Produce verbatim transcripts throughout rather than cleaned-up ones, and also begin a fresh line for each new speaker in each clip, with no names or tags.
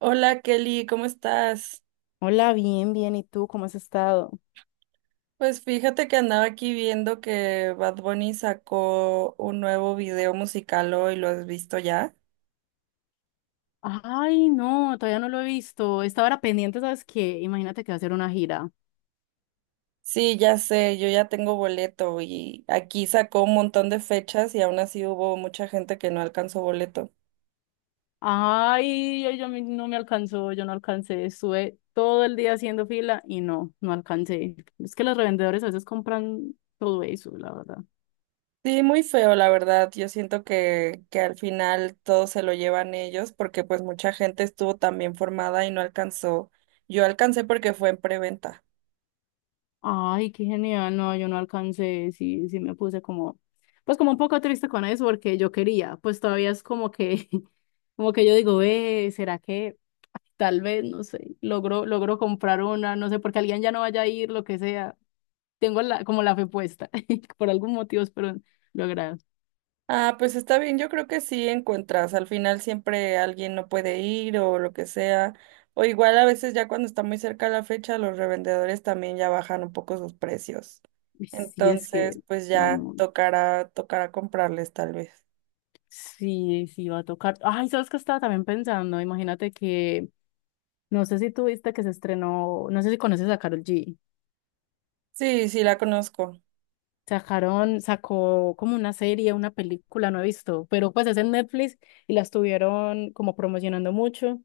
Hola Kelly, ¿cómo estás?
Hola, bien, bien. ¿Y tú cómo has estado?
Pues fíjate que andaba aquí viendo que Bad Bunny sacó un nuevo video musical hoy, ¿lo has visto ya?
Ay, no, todavía no lo he visto. Estaba era pendiente, ¿sabes qué? Imagínate que va a hacer una gira.
Sí, ya sé, yo ya tengo boleto y aquí sacó un montón de fechas y aún así hubo mucha gente que no alcanzó boleto.
Ay, ay, yo me no me alcanzó, yo no alcancé. Estuve todo el día haciendo fila y no, no alcancé. Es que los revendedores a veces compran todo eso, la verdad.
Sí, muy feo, la verdad. Yo siento que, que al final todo se lo llevan ellos porque pues mucha gente estuvo también formada y no alcanzó. Yo alcancé porque fue en preventa.
Ay, qué genial. No, yo no alcancé, sí, sí me puse como, pues como un poco triste con eso porque yo quería, pues todavía es como que, como que yo digo, ve, ¿será que tal vez, no sé, logro, logro comprar una, no sé, porque alguien ya no vaya a ir, lo que sea? Tengo la, como la fe puesta, por algún motivo espero lograr.
Ah, pues está bien, yo creo que sí encuentras, al final siempre alguien no puede ir o lo que sea, o igual a veces ya cuando está muy cerca la fecha, los revendedores también ya bajan un poco sus precios.
Y sí, es
Entonces,
que,
pues ya
bueno,
tocará, tocará comprarles tal vez.
sí, sí va a tocar. Ay, ¿sabes qué estaba también pensando? Imagínate que, no sé si tú viste que se estrenó, no sé si conoces a Karol G.
Sí, sí la conozco.
Sacaron, sacó como una serie, una película, no he visto, pero pues es en Netflix y la estuvieron como promocionando mucho.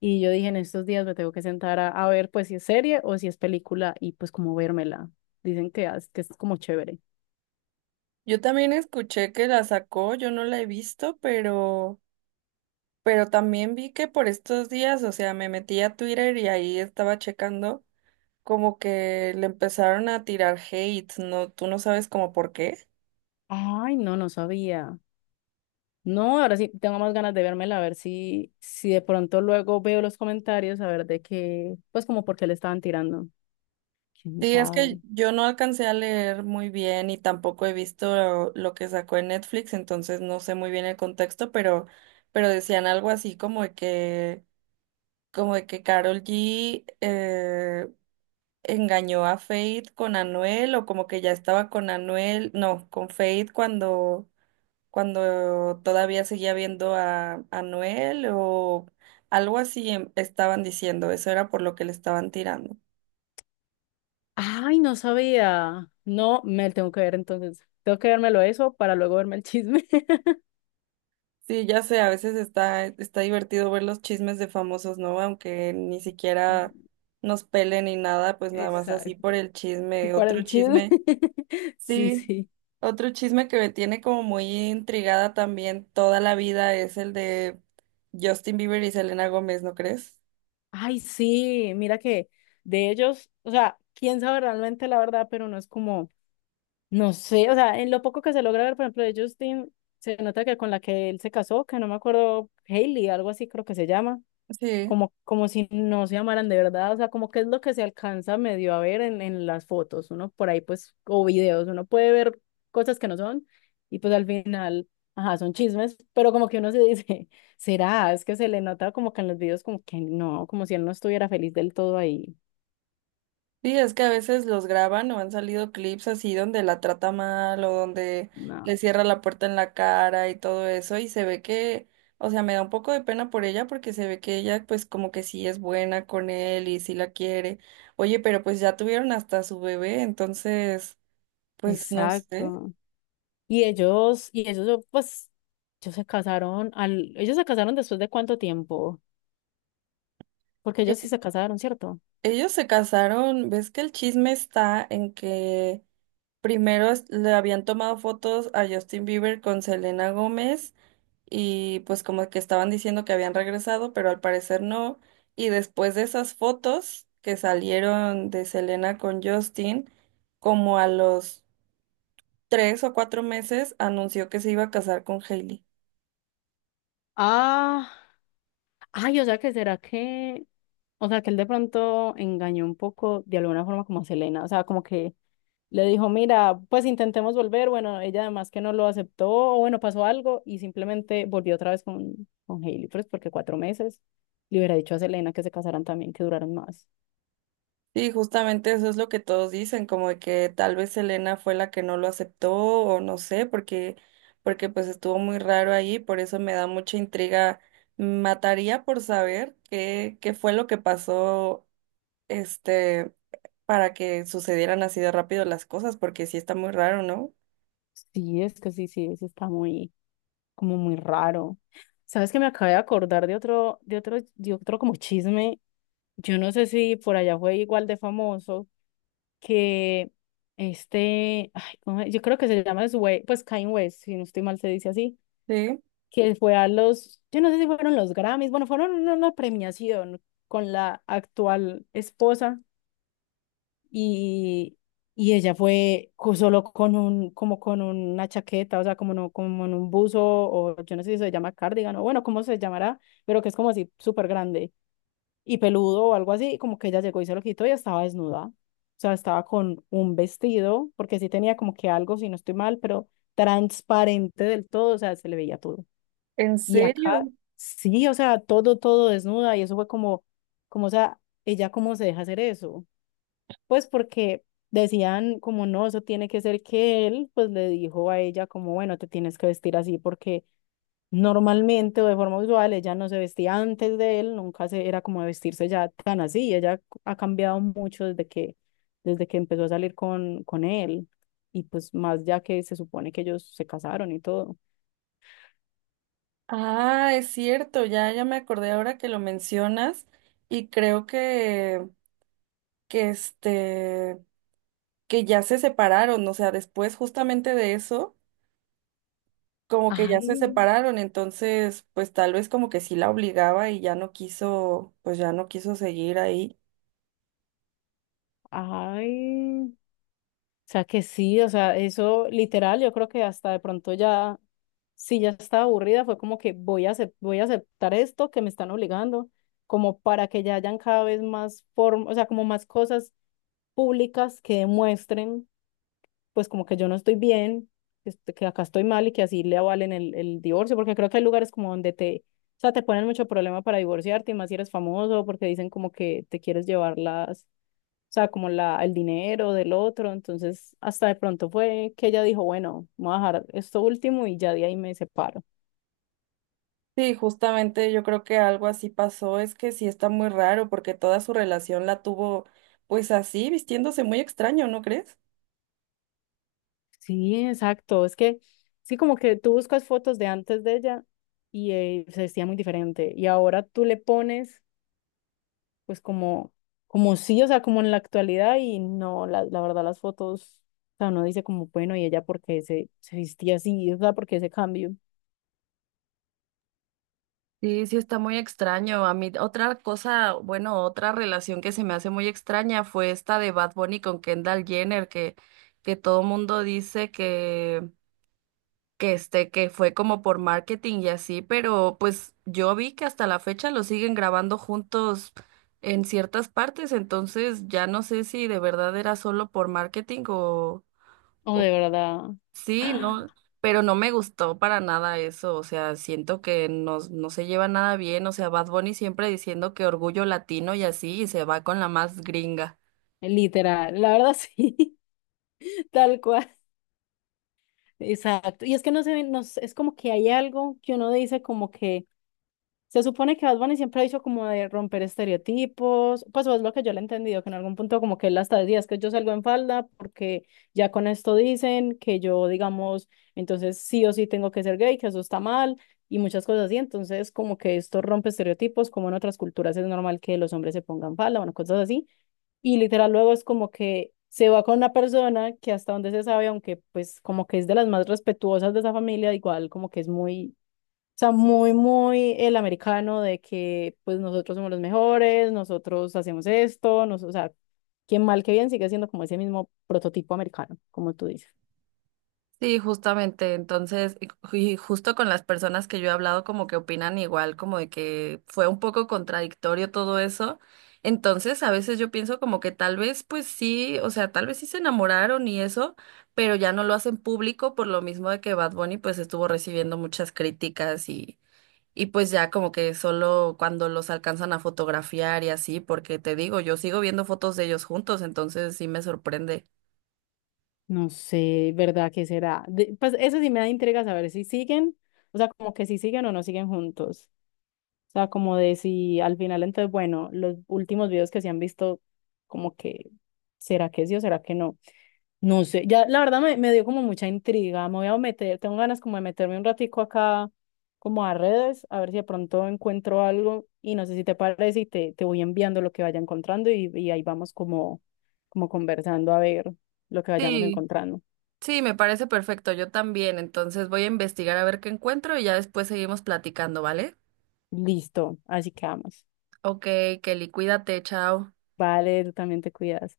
Y yo dije, en estos días me tengo que sentar a, a ver pues si es serie o si es película y pues como vérmela. Dicen que, as- que es como chévere.
Yo también escuché que la sacó, yo no la he visto, pero, pero también vi que por estos días, o sea, me metí a Twitter y ahí estaba checando. Como que le empezaron a tirar hate, no, tú no sabes como por qué.
Ay, no, no sabía. No, ahora sí tengo más ganas de vérmela, a ver si, si de pronto luego veo los comentarios, a ver de qué, pues como por qué le estaban tirando. ¿Quién
Sí, es
sabe?
que yo no alcancé a leer muy bien y tampoco he visto lo, lo que sacó en Netflix, entonces no sé muy bien el contexto, pero, pero decían algo así como de que, como de que Karol G eh, engañó a Fate con Anuel, o como que ya estaba con Anuel, no, con Fate cuando cuando todavía seguía viendo a, a Noel o algo así em- estaban diciendo, eso era por lo que le estaban tirando.
Ay, no sabía. No, me lo tengo que ver entonces. Tengo que vérmelo eso para luego verme el chisme.
Sí, ya sé, a veces está, está divertido ver los chismes de famosos, ¿no? Aunque ni siquiera
Sí,
nos pelen ni nada, pues nada más así por
exacto.
el
Y
chisme,
para
otro
el chisme.
chisme.
Sí,
Sí,
sí.
otro chisme que me tiene como muy intrigada también toda la vida es el de Justin Bieber y Selena Gómez, ¿no crees?
Ay, sí, mira que de ellos, o sea, quién sabe realmente la verdad, pero no es como, no sé, o sea, en lo poco que se logra ver, por ejemplo, de Justin, se nota que con la que él se casó, que no me acuerdo, Hailey, algo así creo que se llama.
Sí.
Como, como si no se amaran de verdad, o sea, como que es lo que se alcanza medio a ver en, en las fotos, uno por ahí pues, o videos, uno puede ver cosas que no son y pues al final, ajá, son chismes, pero como que uno se dice, será, es que se le nota como que en los videos como que no, como si él no estuviera feliz del todo ahí.
Sí, es que a veces los graban o han salido clips así donde la trata mal o donde le
No.
cierra la puerta en la cara y todo eso y se ve que, o sea, me da un poco de pena por ella porque se ve que ella pues como que sí es buena con él y sí la quiere. Oye, pero pues ya tuvieron hasta su bebé, entonces, pues no sé.
Exacto. Y ellos, y ellos, pues, ellos se casaron al, ellos se casaron después de cuánto tiempo, porque ellos sí
E-
se casaron, ¿cierto?
Ellos se casaron, ves que el chisme está en que primero es- le habían tomado fotos a Justin Bieber con Selena Gómez. Y pues como que estaban diciendo que habían regresado, pero al parecer no. Y después de esas fotos que salieron de Selena con Justin, como a los tres o cuatro meses, anunció que se iba a casar con Hailey.
Ah, ay, o sea que será que, o sea, que él de pronto engañó un poco de alguna forma como a Selena, o sea, como que le dijo, mira, pues intentemos volver, bueno, ella además que no lo aceptó, o bueno, pasó algo y simplemente volvió otra vez con, con Hailey, pues porque cuatro meses le hubiera dicho a Selena que se casaran también, que duraran más.
Y justamente eso es lo que todos dicen, como de que tal vez Selena fue la que no lo aceptó o no sé, porque, porque pues estuvo muy raro ahí, por eso me da mucha intriga. Mataría por saber qué, qué fue lo que pasó este, para que sucedieran así de rápido las cosas, porque sí está muy raro, ¿no?
Sí, es que sí, sí, eso está muy, como muy raro. ¿Sabes que me acabé de acordar de otro, de otro, de otro como chisme? Yo no sé si por allá fue igual de famoso que este, ay, ¿cómo es? Yo creo que se llama Sway, pues Kanye West, si no estoy mal se dice así,
Sí,
que fue a los, yo no sé si fueron los Grammys, bueno, fueron una, una premiación con la actual esposa y, y ella fue co- solo con un, como con una chaqueta, o sea, como, no, como en un buzo, o yo no sé si se llama cardigan, o bueno, cómo se llamará, pero que es como así súper grande y peludo o algo así, y como que ella llegó y se lo quitó y estaba desnuda. O sea, estaba con un vestido, porque sí tenía como que algo, si no estoy mal, pero transparente del todo, o sea, se le veía todo.
¿en
Y
serio?
acá, sí, o sea, todo, todo desnuda, y eso fue como, como, o sea, ella cómo se deja hacer eso. Pues porque decían como no, eso tiene que ser que él, pues le dijo a ella como, bueno, te tienes que vestir así porque normalmente o de forma usual, ella no se vestía antes de él, nunca se, era como de vestirse ya tan así. Ella ha cambiado mucho desde que, desde que empezó a salir con, con él. Y pues más ya que se supone que ellos se casaron y todo.
Ah, es cierto, ya, ya me acordé ahora que lo mencionas y creo que, que este, que ya se separaron, o sea, después justamente de eso, como que ya se
Ay,
separaron, entonces, pues tal vez como que sí la obligaba y ya no quiso, pues ya no quiso seguir ahí.
ay, o sea que sí, o sea, eso literal, yo creo que hasta de pronto ya, si ya estaba aburrida, fue como que voy a, acep- voy a aceptar esto que me están obligando, como para que ya hayan cada vez más formas, o sea, como más cosas públicas que demuestren, pues como que yo no estoy bien, este, que acá estoy mal y que así le avalen el, el divorcio, porque creo que hay lugares como donde te, o sea, te ponen mucho problema para divorciarte y más si eres famoso, porque dicen como que te quieres llevar las, o sea, como la, el dinero del otro, entonces hasta de pronto fue que ella dijo, bueno, voy a dejar esto último y ya de ahí me separo.
Sí, justamente yo creo que algo así pasó, es que sí está muy raro porque toda su relación la tuvo pues así, vistiéndose muy extraño, ¿no crees?
Sí, exacto, es que sí, como que tú buscas fotos de antes de ella y eh, se vestía muy diferente y ahora tú le pones pues como, como sí, o sea, como en la actualidad y no, la, la verdad las fotos, o sea, uno dice como, bueno, y ella porque se, se vestía así, o sea, porque ese cambio,
Sí, sí está muy extraño. A mí otra cosa, bueno, otra relación que se me hace muy extraña fue esta de Bad Bunny con Kendall Jenner, que, que todo mundo dice que este, que fue como por marketing y así, pero pues yo vi que hasta la fecha lo siguen grabando juntos en ciertas partes, entonces ya no sé si de verdad era solo por marketing o,
o
o
de verdad,
sí,
¡ah!
no, pero no me gustó para nada eso, o sea, siento que no, no se lleva nada bien, o sea, Bad Bunny siempre diciendo que orgullo latino y así, y se va con la más gringa.
Literal, la verdad sí, tal cual, exacto, y es que no se ve, no, sé, es como que hay algo que uno dice como que se supone que Bad Bunny siempre ha dicho como de romper estereotipos, pues eso es lo que yo le he entendido, que en algún punto como que él hasta decía, es que yo salgo en falda porque ya con esto dicen que yo, digamos, entonces sí o sí tengo que ser gay, que eso está mal y muchas cosas así, entonces como que esto rompe estereotipos, como en otras culturas es normal que los hombres se pongan falda, bueno, cosas así, y literal luego es como que se va con una persona que hasta donde se sabe, aunque pues como que es de las más respetuosas de esa familia, igual como que es muy, o sea, muy, muy el americano de que pues nosotros somos los mejores, nosotros hacemos esto, nos, o sea, quien mal que bien sigue siendo como ese mismo prototipo americano, como tú dices.
Sí, justamente. Entonces, y ju- y justo con las personas que yo he hablado, como que opinan igual, como de que fue un poco contradictorio todo eso. Entonces, a veces yo pienso como que tal vez, pues sí, o sea, tal vez sí se enamoraron y eso, pero ya no lo hacen público por lo mismo de que Bad Bunny pues estuvo recibiendo muchas críticas y, y pues ya como que solo cuando los alcanzan a fotografiar y así, porque te digo, yo sigo viendo fotos de ellos juntos, entonces sí me sorprende.
No sé, ¿verdad? ¿Qué será? De- pues eso sí me da intriga saber si siguen, o sea, como que si siguen o no siguen juntos. O sea, como de si al final, entonces, bueno, los últimos videos que se han visto, como que, ¿será que sí o será que no? No sé, ya la verdad me, me dio como mucha intriga, me voy a meter, tengo ganas como de meterme un ratico acá como a redes, a ver si de pronto encuentro algo y no sé si te parece y te, te voy enviando lo que vaya encontrando y, y ahí vamos como, como conversando a ver lo que vayamos
Sí,
encontrando.
Sí, me parece perfecto, yo también. Entonces voy a investigar a ver qué encuentro y ya después seguimos platicando, ¿vale?
Listo, así que vamos.
Ok, Kelly, cuídate, chao.
Vale, tú también te cuidas.